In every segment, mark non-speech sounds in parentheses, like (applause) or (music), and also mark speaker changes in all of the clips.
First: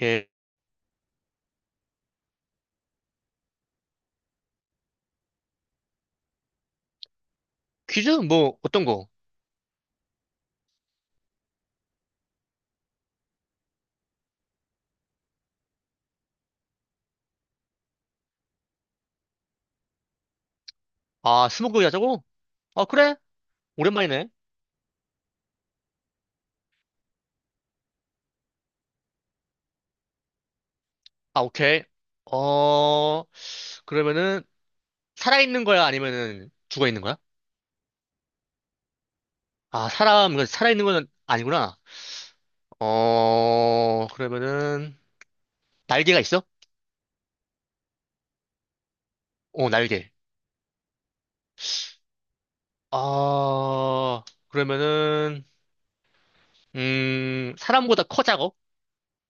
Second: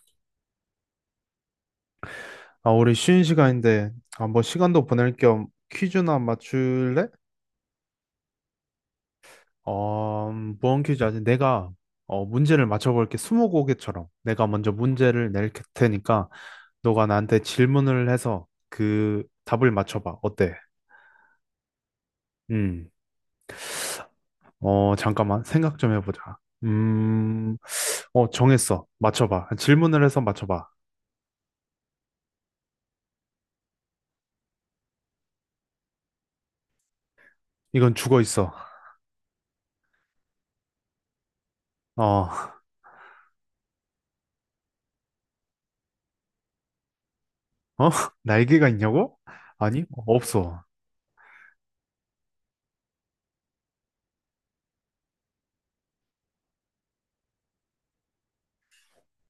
Speaker 1: 예.
Speaker 2: 아, 우리 쉬는 시간인데, 한번 시간도 보낼 겸 퀴즈나 맞출래?
Speaker 1: 퀴즈? 뭐, 어떤 거?
Speaker 2: 어, 무언 퀴즈 아직 내가 어, 문제를 맞춰볼게. 스무고개처럼 내가 먼저 문제를 낼 테니까 너가 나한테 질문을 해서 그 답을 맞춰봐. 어때?
Speaker 1: 아, 스무고개 하자고? 아,
Speaker 2: 음,
Speaker 1: 그래? 오랜만이네.
Speaker 2: 어, 잠깐만 생각 좀 해보자. 음, 어, 정했어. 맞춰봐. 질문을 해서 맞춰봐.
Speaker 1: 아, 오케이. 어, 그러면은, 살아있는 거야? 아니면은, 죽어있는 거야?
Speaker 2: 이건 죽어 있어.
Speaker 1: 아, 사람, 이거 살아있는 건 아니구나.
Speaker 2: 어, (laughs)
Speaker 1: 어, 그러면은, 날개가 있어?
Speaker 2: 어? 날개가 있냐고?
Speaker 1: 어,
Speaker 2: 아니,
Speaker 1: 날개.
Speaker 2: 없어.
Speaker 1: 아, 그러면은, 사람보다 커, 작어?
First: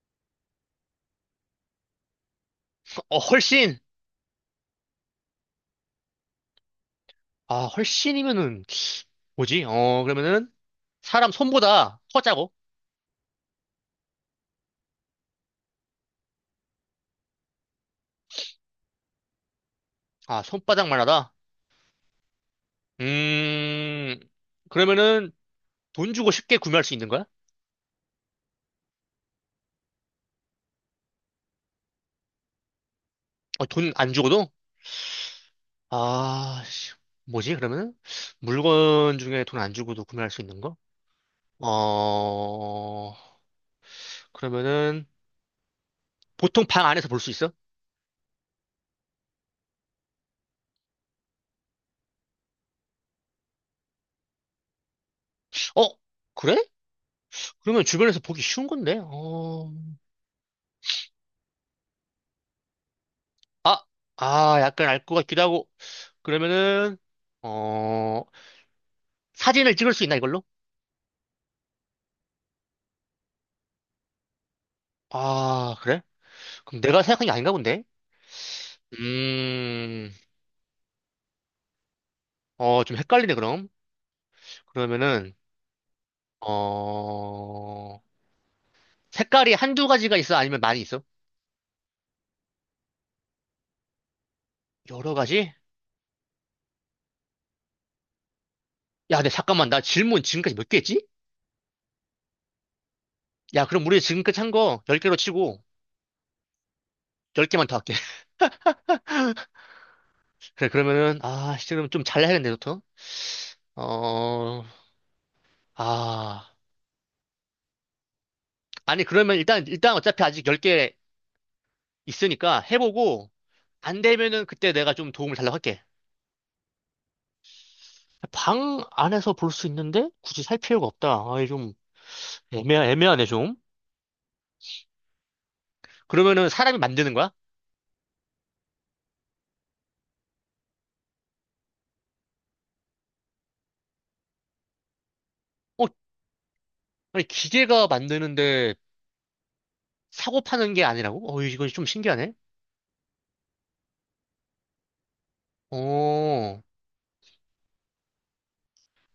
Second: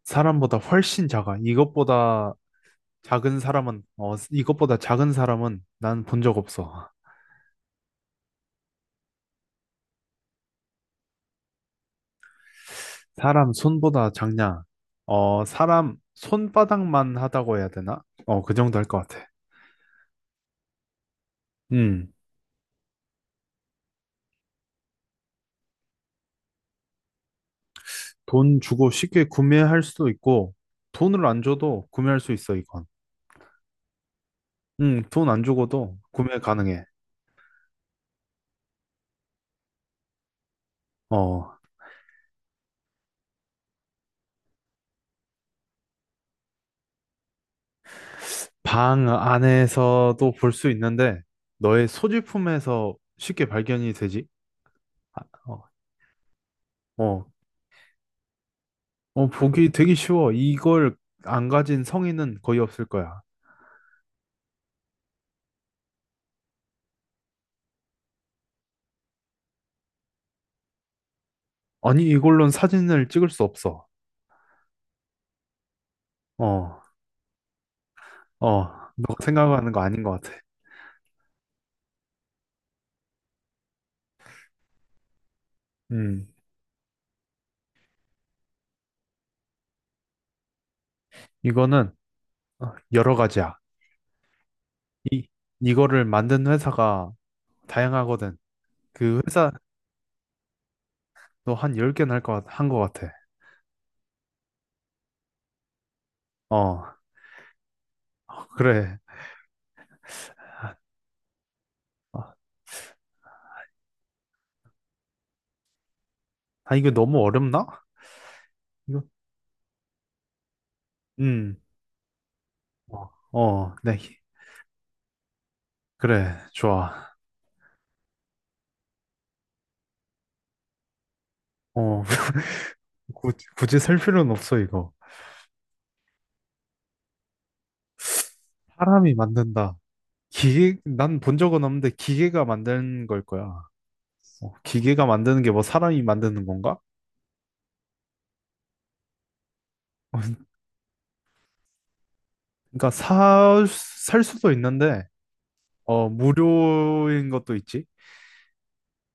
Speaker 2: 사람보다 훨씬 작아. 이것보다
Speaker 1: 어,
Speaker 2: 작은
Speaker 1: 훨씬!
Speaker 2: 사람은, 어, 이것보다 작은 사람은 난 본 적 없어.
Speaker 1: 아, 훨씬이면은, 뭐지? 어, 그러면은, 사람 손보다 커, 작어?
Speaker 2: 사람 손보다 작냐? 어, 사람 손바닥만 하다고 해야 되나? 어, 그 정도 할 것 같아.
Speaker 1: 아, 손바닥만 하다?
Speaker 2: 음,
Speaker 1: 음, 그러면은 돈 주고 쉽게 구매할 수 있는 거야?
Speaker 2: 돈 주고 쉽게 구매할 수도 있고, 돈을 안 줘도 구매할 수 있어, 이건.
Speaker 1: 어, 돈 안 주고도?
Speaker 2: 돈 안 주고도 구매
Speaker 1: 아,
Speaker 2: 가능해.
Speaker 1: 씨, 뭐지, 그러면은? 물건 중에 돈 안 주고도 구매할 수 있는 거?
Speaker 2: 어,
Speaker 1: 어, 그러면은 보통 방 안에서 볼 수 있어?
Speaker 2: 방 안에서도 볼 수 있는데, 너의 소지품에서 쉽게 발견이 되지? 아, 어,
Speaker 1: 어, 그래?
Speaker 2: 어,
Speaker 1: 그러면 주변에서 보기 쉬운 건데?
Speaker 2: 어, 보기
Speaker 1: 어,
Speaker 2: 되게 쉬워. 이걸 안 가진 성인은 거의 없을 거야.
Speaker 1: 아, 아, 약간 알 것 같기도 하고. 그러면은, 어, 사진을 찍을 수 있나, 이걸로?
Speaker 2: 아니, 이걸로는 사진을 찍을 수 없어.
Speaker 1: 아, 그래? 그럼
Speaker 2: 어,
Speaker 1: 내가 생각한 게 아닌가 본데?
Speaker 2: 어, 너가 생각하는 거 아닌 것
Speaker 1: 음,
Speaker 2: 같아.
Speaker 1: 어, 좀 헷갈리네, 그럼. 그러면은,
Speaker 2: 음,
Speaker 1: 어, 색깔이 한두 가지가 있어? 아니면 많이 있어?
Speaker 2: 이거는 어, 여러 가지야.
Speaker 1: 여러
Speaker 2: 이,
Speaker 1: 가지?
Speaker 2: 이거를 만든 회사가 다양하거든.
Speaker 1: 야,
Speaker 2: 그
Speaker 1: 근데
Speaker 2: 회사도
Speaker 1: 잠깐만. 나 질문 지금까지 몇 개 했지?
Speaker 2: 한 10개는 한것 같아.
Speaker 1: 야, 그럼 우리 지금까지 한 거 10개로 치고,
Speaker 2: 어,
Speaker 1: 10개만 더 할게. (laughs)
Speaker 2: 그래.
Speaker 1: 그래, 그러면은, 아, 지금 좀
Speaker 2: 아,
Speaker 1: 잘해야겠네, 너부터. 어, 아.
Speaker 2: 아, 이거 너무 어렵나? 이거,
Speaker 1: 아니, 그러면 일단 어차피 아직 10개
Speaker 2: 음,
Speaker 1: 있으니까
Speaker 2: 어,
Speaker 1: 해보고,
Speaker 2: 어, 네.
Speaker 1: 안 되면은 그때 내가 좀 도움을 달라고 할게.
Speaker 2: 그래, 좋아.
Speaker 1: 방 안에서 볼 수 있는데, 굳이 살 필요가 없다. 아이, 좀,
Speaker 2: 어,
Speaker 1: 애매,
Speaker 2: (laughs)
Speaker 1: 애매하네,
Speaker 2: 굳이,
Speaker 1: 좀.
Speaker 2: 굳이 셀 필요는 없어, 이거.
Speaker 1: 그러면은 사람이 만드는 거야?
Speaker 2: 사람이 만든다. 기계, 난 본 적은 없는데 기계가 만든 걸 거야. 어, 기계가 만드는 게 뭐
Speaker 1: 어?
Speaker 2: 사람이 만드는 건가?
Speaker 1: 아니, 기계가 만드는데
Speaker 2: (laughs) 어,
Speaker 1: 사고 파는 게 아니라고? 어, 이거 좀 신기하네?
Speaker 2: 그러니까 사, 살 수도 있는데, 어,
Speaker 1: 어,
Speaker 2: 무료인 것도 있지.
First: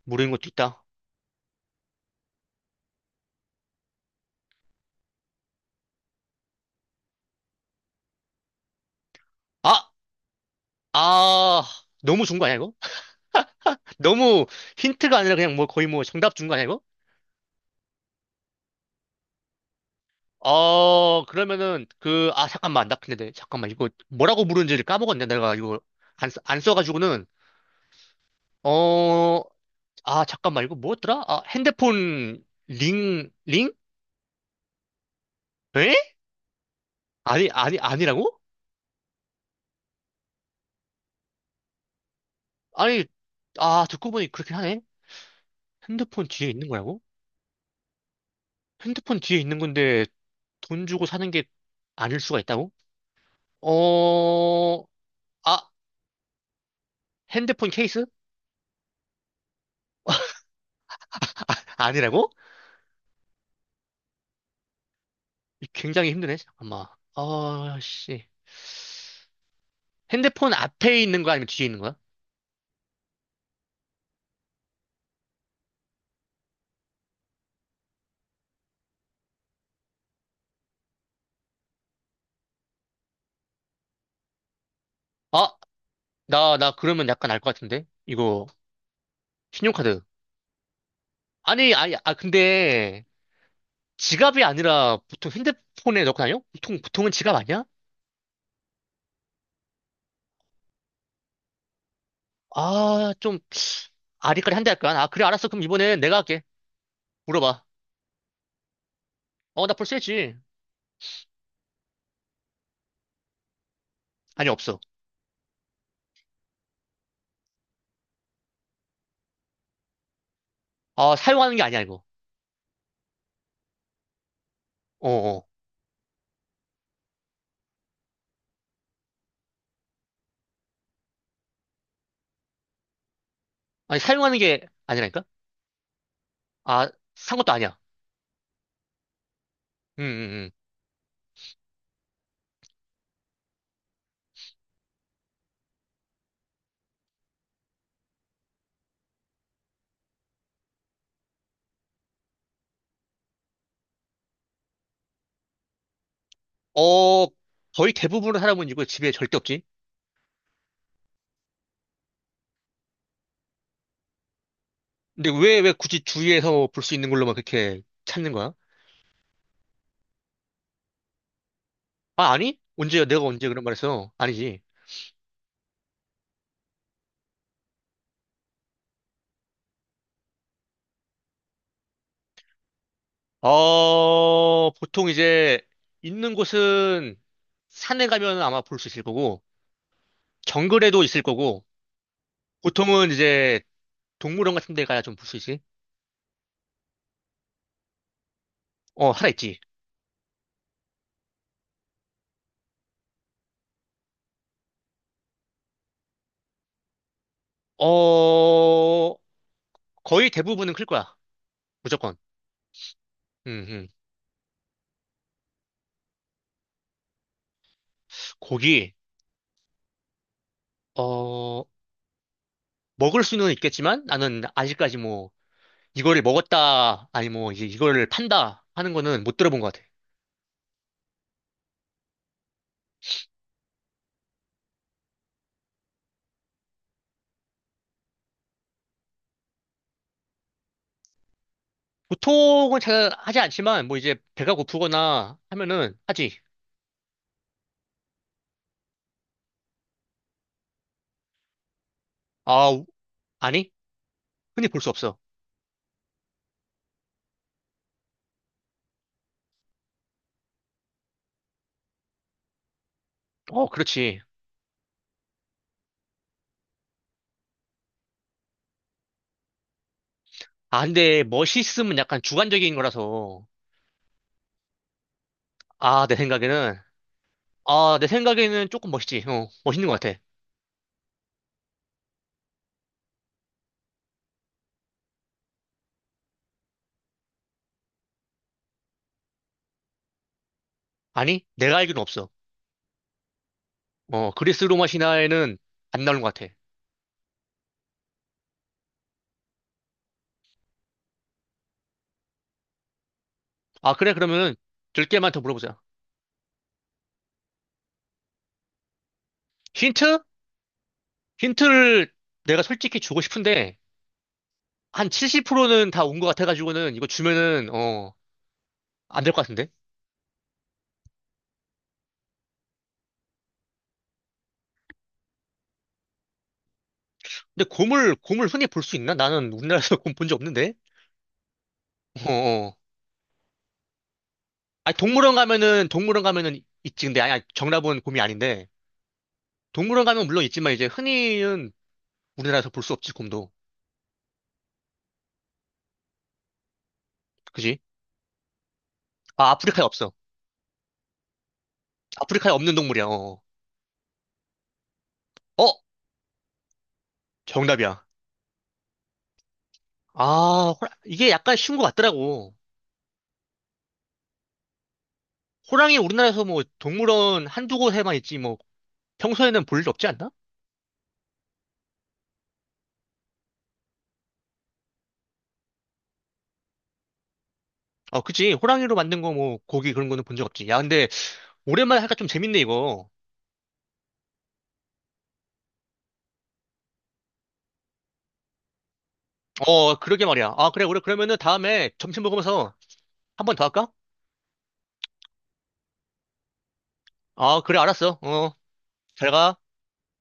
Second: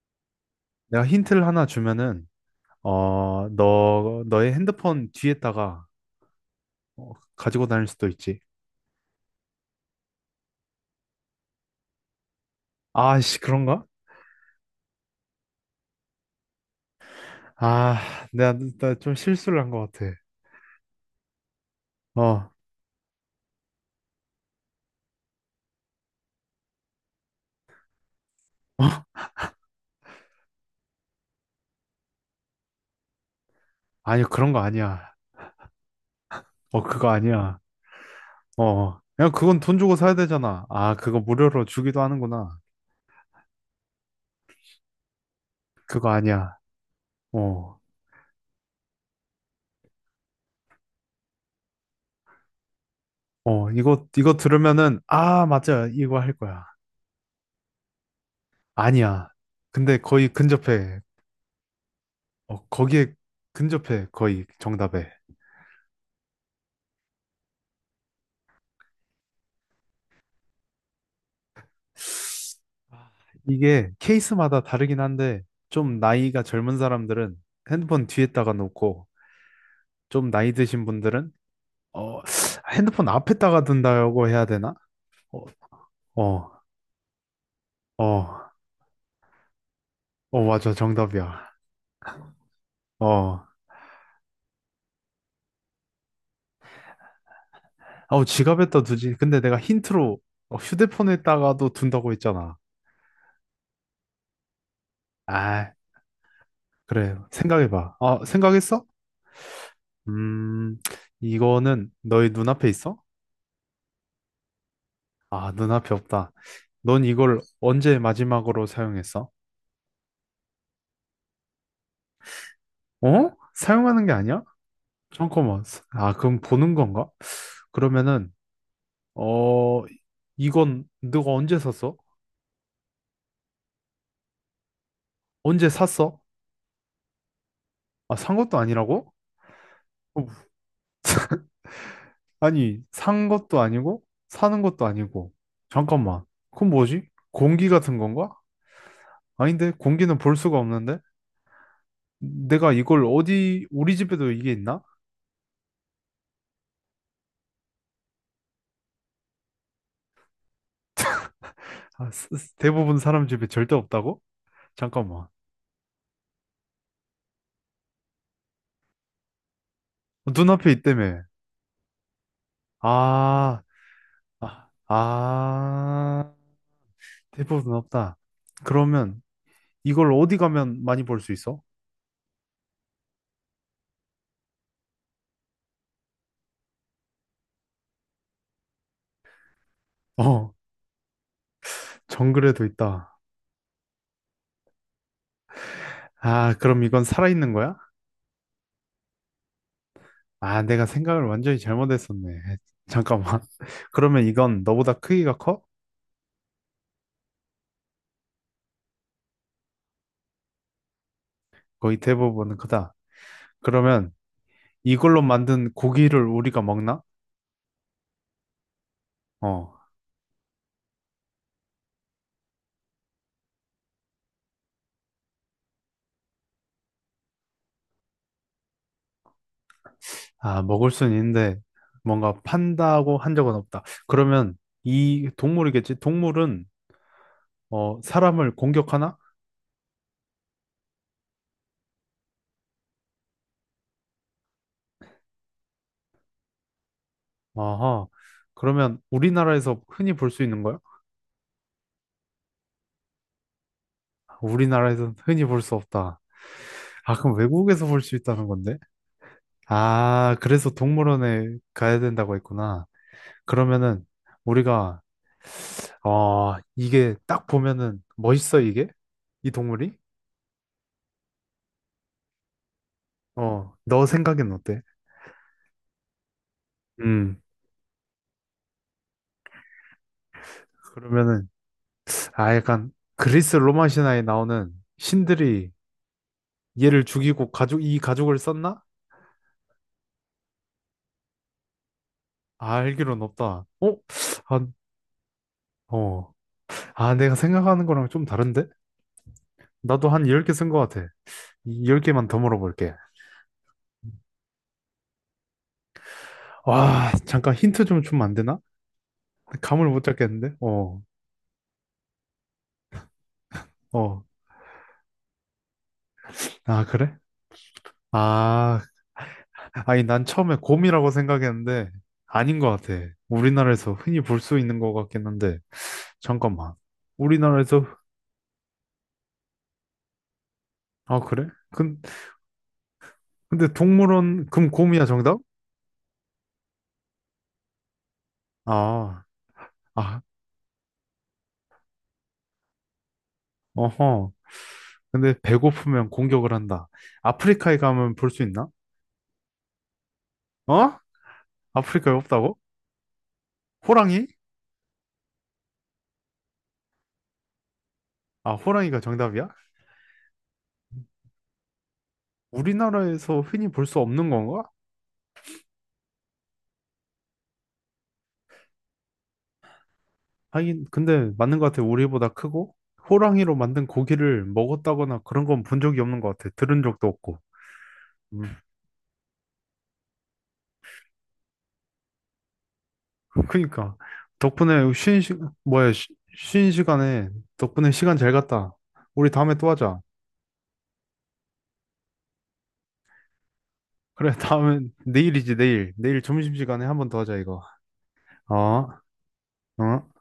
Speaker 1: 모르는 것도 있다.
Speaker 2: 내가 힌트를 하나 주면은, 어, 너의 핸드폰 뒤에다가 어, 가지고 다닐 수도 있지.
Speaker 1: 아, 아, 너무 준 거 아니야, 이거?
Speaker 2: 아씨, 그런가?
Speaker 1: (laughs) 너무 힌트가 아니라 그냥 뭐 거의 뭐 정답 준 거 아니야, 이거?
Speaker 2: 아, 내가, 나 좀 실수를 한 것 같아.
Speaker 1: 어, 그러면은
Speaker 2: 어,
Speaker 1: 그, 아,
Speaker 2: 어,
Speaker 1: 잠깐만. 나 근데, 잠깐만. 이거 뭐라고 부르는지를 까먹었네. 내가 이거 안, 안 써가지고는. 어, 아, 잠깐만. 이거 뭐였더라? 아, 핸드폰 링, 링?
Speaker 2: 아니, 그런 거 아니야.
Speaker 1: 에?
Speaker 2: 어, 그거
Speaker 1: 아니,
Speaker 2: 아니야.
Speaker 1: 아니, 아니라고?
Speaker 2: 어, 어. 그냥 그건 돈 주고 사야 되잖아. 아, 그거 무료로 주기도 하는구나.
Speaker 1: 아니, 아, 듣고 보니 그렇긴 하네.
Speaker 2: 그거
Speaker 1: 핸드폰 뒤에
Speaker 2: 아니야.
Speaker 1: 있는 거라고?
Speaker 2: 어,
Speaker 1: 핸드폰 뒤에 있는 건데 돈 주고 사는 게 아닐 수가 있다고?
Speaker 2: 어, 이거
Speaker 1: 어,
Speaker 2: 들으면은, 아,
Speaker 1: 아,
Speaker 2: 맞아. 이거 할 거야.
Speaker 1: 핸드폰 케이스?
Speaker 2: 아니야. 근데 거의 근접해.
Speaker 1: 아니라고?
Speaker 2: 어, 거기에 근접해. 거의 정답에.
Speaker 1: 굉장히 힘드네, 잠깐만. 아, 씨. 핸드폰 앞에 있는 거 아니면 뒤에 있는 거야?
Speaker 2: 아, 이게 케이스마다 다르긴 한데, 좀 나이가 젊은 사람들은 핸드폰 뒤에다가 놓고, 좀 나이 드신 분들은, 어, 핸드폰 앞에다가 둔다고 해야 되나? 어,
Speaker 1: 아,
Speaker 2: 어,
Speaker 1: 나 그러면 약간 알 것 같은데?
Speaker 2: 어,
Speaker 1: 이거, 신용카드.
Speaker 2: 어, 맞아. 정답이야.
Speaker 1: 아니, 아니, 아, 근데
Speaker 2: 어.
Speaker 1: 지갑이 아니라 보통 핸드폰에 넣고 다녀? 보통은 지갑 아니야?
Speaker 2: 아우 지갑에다 두지. 근데 내가 힌트로 어, 휴대폰에다가도 둔다고 했잖아.
Speaker 1: 아, 좀 아리까리 한데 할까? 아, 그래, 알았어. 그럼
Speaker 2: 아,
Speaker 1: 이번엔 내가 할게.
Speaker 2: 그래.
Speaker 1: 물어봐.
Speaker 2: 생각해봐. 아, 생각했어?
Speaker 1: 어, 나 벌써 했지.
Speaker 2: 음, 이거는 너의 눈앞에 있어?
Speaker 1: 아니, 없어.
Speaker 2: 아, 눈앞에 없다. 넌 이걸 언제 마지막으로 사용했어?
Speaker 1: 아, 사용하는 게 아니야, 이거.
Speaker 2: 어? 사용하는 게 아니야?
Speaker 1: 어, 어.
Speaker 2: 잠깐만. 아, 그럼 보는 건가? 그러면은, 어, 이건 너가 언제 샀어?
Speaker 1: 아니, 사용하는 게 아니라니까?
Speaker 2: 언제 샀어?
Speaker 1: 아, 산 것도 아니야.
Speaker 2: 아, 산 것도 아니라고?
Speaker 1: 음,
Speaker 2: 어,
Speaker 1: 음, 음.
Speaker 2: 아니, 산 것도 아니고, 사는 것도 아니고. 잠깐만. 그건 뭐지? 공기 같은 건가? 아닌데, 공기는 볼 수가 없는데? 내가 이걸 어디, 우리 집에도 이게 있나?
Speaker 1: 어, 거의 대부분의 사람은 이거 집에 절대 없지.
Speaker 2: 아, 대부분 사람 집에 절대 없다고? 잠깐만.
Speaker 1: 근데 왜 굳이 주위에서 볼 수 있는 걸로만 그렇게 찾는 거야?
Speaker 2: 눈앞에 있다며.
Speaker 1: 아, 아니? 언제, 내가 언제
Speaker 2: 아,
Speaker 1: 그런 말 했어? 아니지.
Speaker 2: 아, 아. 대부분 없다. 그러면 이걸 어디 가면 많이 볼 수 있어?
Speaker 1: 어, 보통 이제 있는 곳은 산에 가면 아마 볼 수 있을 거고,
Speaker 2: 어,
Speaker 1: 정글에도 있을 거고,
Speaker 2: 정글에도
Speaker 1: 보통은
Speaker 2: 있다.
Speaker 1: 이제 동물원 같은 데 가야 좀 볼 수 있지.
Speaker 2: 아, 그럼 이건 살아있는 거야?
Speaker 1: 어, 하나 있지.
Speaker 2: 아, 내가 생각을 완전히 잘못했었네. (laughs) 잠깐만. (laughs) 그러면 이건 너보다 크기가 커?
Speaker 1: 어, 거의 대부분은 클 거야.
Speaker 2: 거의
Speaker 1: 무조건.
Speaker 2: 대부분은 크다.
Speaker 1: 음, 음.
Speaker 2: 그러면 이걸로 만든 고기를 우리가 먹나?
Speaker 1: 고기,
Speaker 2: 어.
Speaker 1: 어, 먹을 수는 있겠지만 나는 아직까지 뭐 이거를 먹었다, 아니 뭐 이제 이거를 판다 하는 거는 못 들어본 것 같아.
Speaker 2: 아, 먹을 순 있는데 뭔가 판다고 한 적은 없다. 그러면 이 동물이겠지? 동물은 어, 사람을 공격하나?
Speaker 1: 보통은 잘 하지 않지만 뭐 이제 배가 고프거나 하면은 하지.
Speaker 2: 어허. 그러면 우리나라에서 흔히 볼 수 있는 거야?
Speaker 1: 아, 아니? 흔히 볼 수
Speaker 2: 우리나라에서는
Speaker 1: 없어.
Speaker 2: 흔히 볼 수 없다. 아, 그럼 외국에서 볼 수 있다는 건데? 아, 그래서 동물원에 가야 된다고 했구나.
Speaker 1: 어,
Speaker 2: 그러면은
Speaker 1: 그렇지.
Speaker 2: 우리가 어, 이게 딱 보면은 멋있어. 이게 이 동물이,
Speaker 1: 아, 근데 멋있음은 약간 주관적인 거라서.
Speaker 2: 어, 너 생각엔 어때?
Speaker 1: 아, 내 생각에는.
Speaker 2: 음,
Speaker 1: 아, 내 생각에는 조금 멋있지. 어, 멋있는 것 같아.
Speaker 2: 그러면은 아, 약간 그리스 로마 신화에 나오는 신들이 얘를 죽이고 가족을 썼나?
Speaker 1: 아니? 내가 알기로는 없어.
Speaker 2: 아, 알기론 없다. 어?
Speaker 1: 어, 그리스
Speaker 2: 아,
Speaker 1: 로마 신화에는 안 나오는
Speaker 2: 어.
Speaker 1: 것 같아.
Speaker 2: 아, 내가 생각하는 거랑 좀 다른데? 나도 한 10개 쓴 거 같아. 10개만 더 물어볼게.
Speaker 1: 아, 그래, 그러면은 깨개만 더 물어보자.
Speaker 2: 와, 잠깐 힌트 좀 주면 안 되나? 감을 못
Speaker 1: 힌트?
Speaker 2: 잡겠는데? 어,
Speaker 1: 힌트를 내가 솔직히 주고 싶은데,
Speaker 2: 어.
Speaker 1: 한 70%는 다 온 것
Speaker 2: 아,
Speaker 1: 같아가지고는 이거
Speaker 2: 그래?
Speaker 1: 주면은, 어,
Speaker 2: 아,
Speaker 1: 안 될 것 같은데?
Speaker 2: 아니, 난 처음에 곰이라고 생각했는데, 아닌 것 같아. 우리나라에서 흔히 볼 수 있는 것 같긴 한데, 잠깐만.
Speaker 1: 근데
Speaker 2: 우리나라에서,
Speaker 1: 곰을 흔히 볼 수 있나? 나는 우리나라에서 (laughs) 곰 본 적 없는데?
Speaker 2: 아, 그래? 근,
Speaker 1: 어, 어.
Speaker 2: 근데 동물원, 그럼
Speaker 1: 아니,
Speaker 2: 곰이야,
Speaker 1: 동물원
Speaker 2: 정답?
Speaker 1: 가면은, 동물원 가면은 있지. 근데, 아니, 아니, 정답은 곰이 아닌데.
Speaker 2: 아,
Speaker 1: 동물원
Speaker 2: 아,
Speaker 1: 가면 물론 있지만, 이제 흔히는 우리나라에서 볼 수 없지, 곰도.
Speaker 2: 어허. 근데 배고프면 공격을 한다. 아프리카에
Speaker 1: 그지?
Speaker 2: 가면 볼 수 있나?
Speaker 1: 아, 아프리카에 없어.
Speaker 2: 어? 아프리카에
Speaker 1: 아프리카에
Speaker 2: 없다고?
Speaker 1: 없는 동물이야, 어.
Speaker 2: 호랑이?
Speaker 1: 어? 정답이야.
Speaker 2: 아, 호랑이가 정답이야?
Speaker 1: 아, 이게 약간 쉬운 것 같더라고.
Speaker 2: 우리나라에서 흔히 볼 수 없는 건가?
Speaker 1: 호랑이 우리나라에서 뭐 동물원 한두 곳에만 있지, 뭐 평소에는 볼 일 없지 않나?
Speaker 2: 하긴 근데 맞는 것 같아. 우리보다 크고 호랑이로 만든 고기를 먹었다거나 그런 건 본 적이 없는 것 같아. 들은 적도 없고.
Speaker 1: 어,
Speaker 2: 음.
Speaker 1: 그치. 호랑이로 만든 거 뭐, 고기 그런 거는 본 적 없지. 야, 근데, 오랜만에 하니까 좀 재밌네, 이거.
Speaker 2: (laughs) 그러니까 덕분에 쉬는 시 뭐야 쉬, 쉬는 시간에 덕분에 시간 잘 갔다. 우리 다음에 또
Speaker 1: 어,
Speaker 2: 하자.
Speaker 1: 그러게 말이야. 아, 그래, 우리 그러면은 다음에 점심 먹으면서 한번 더 할까?
Speaker 2: 그래. (laughs) 다음에 내일이지, 내일. 내일 점심시간에 한번 더 하자, 이거.
Speaker 1: 아, 그래, 알았어. 어,
Speaker 2: 어?
Speaker 1: 잘 가.
Speaker 2: 어?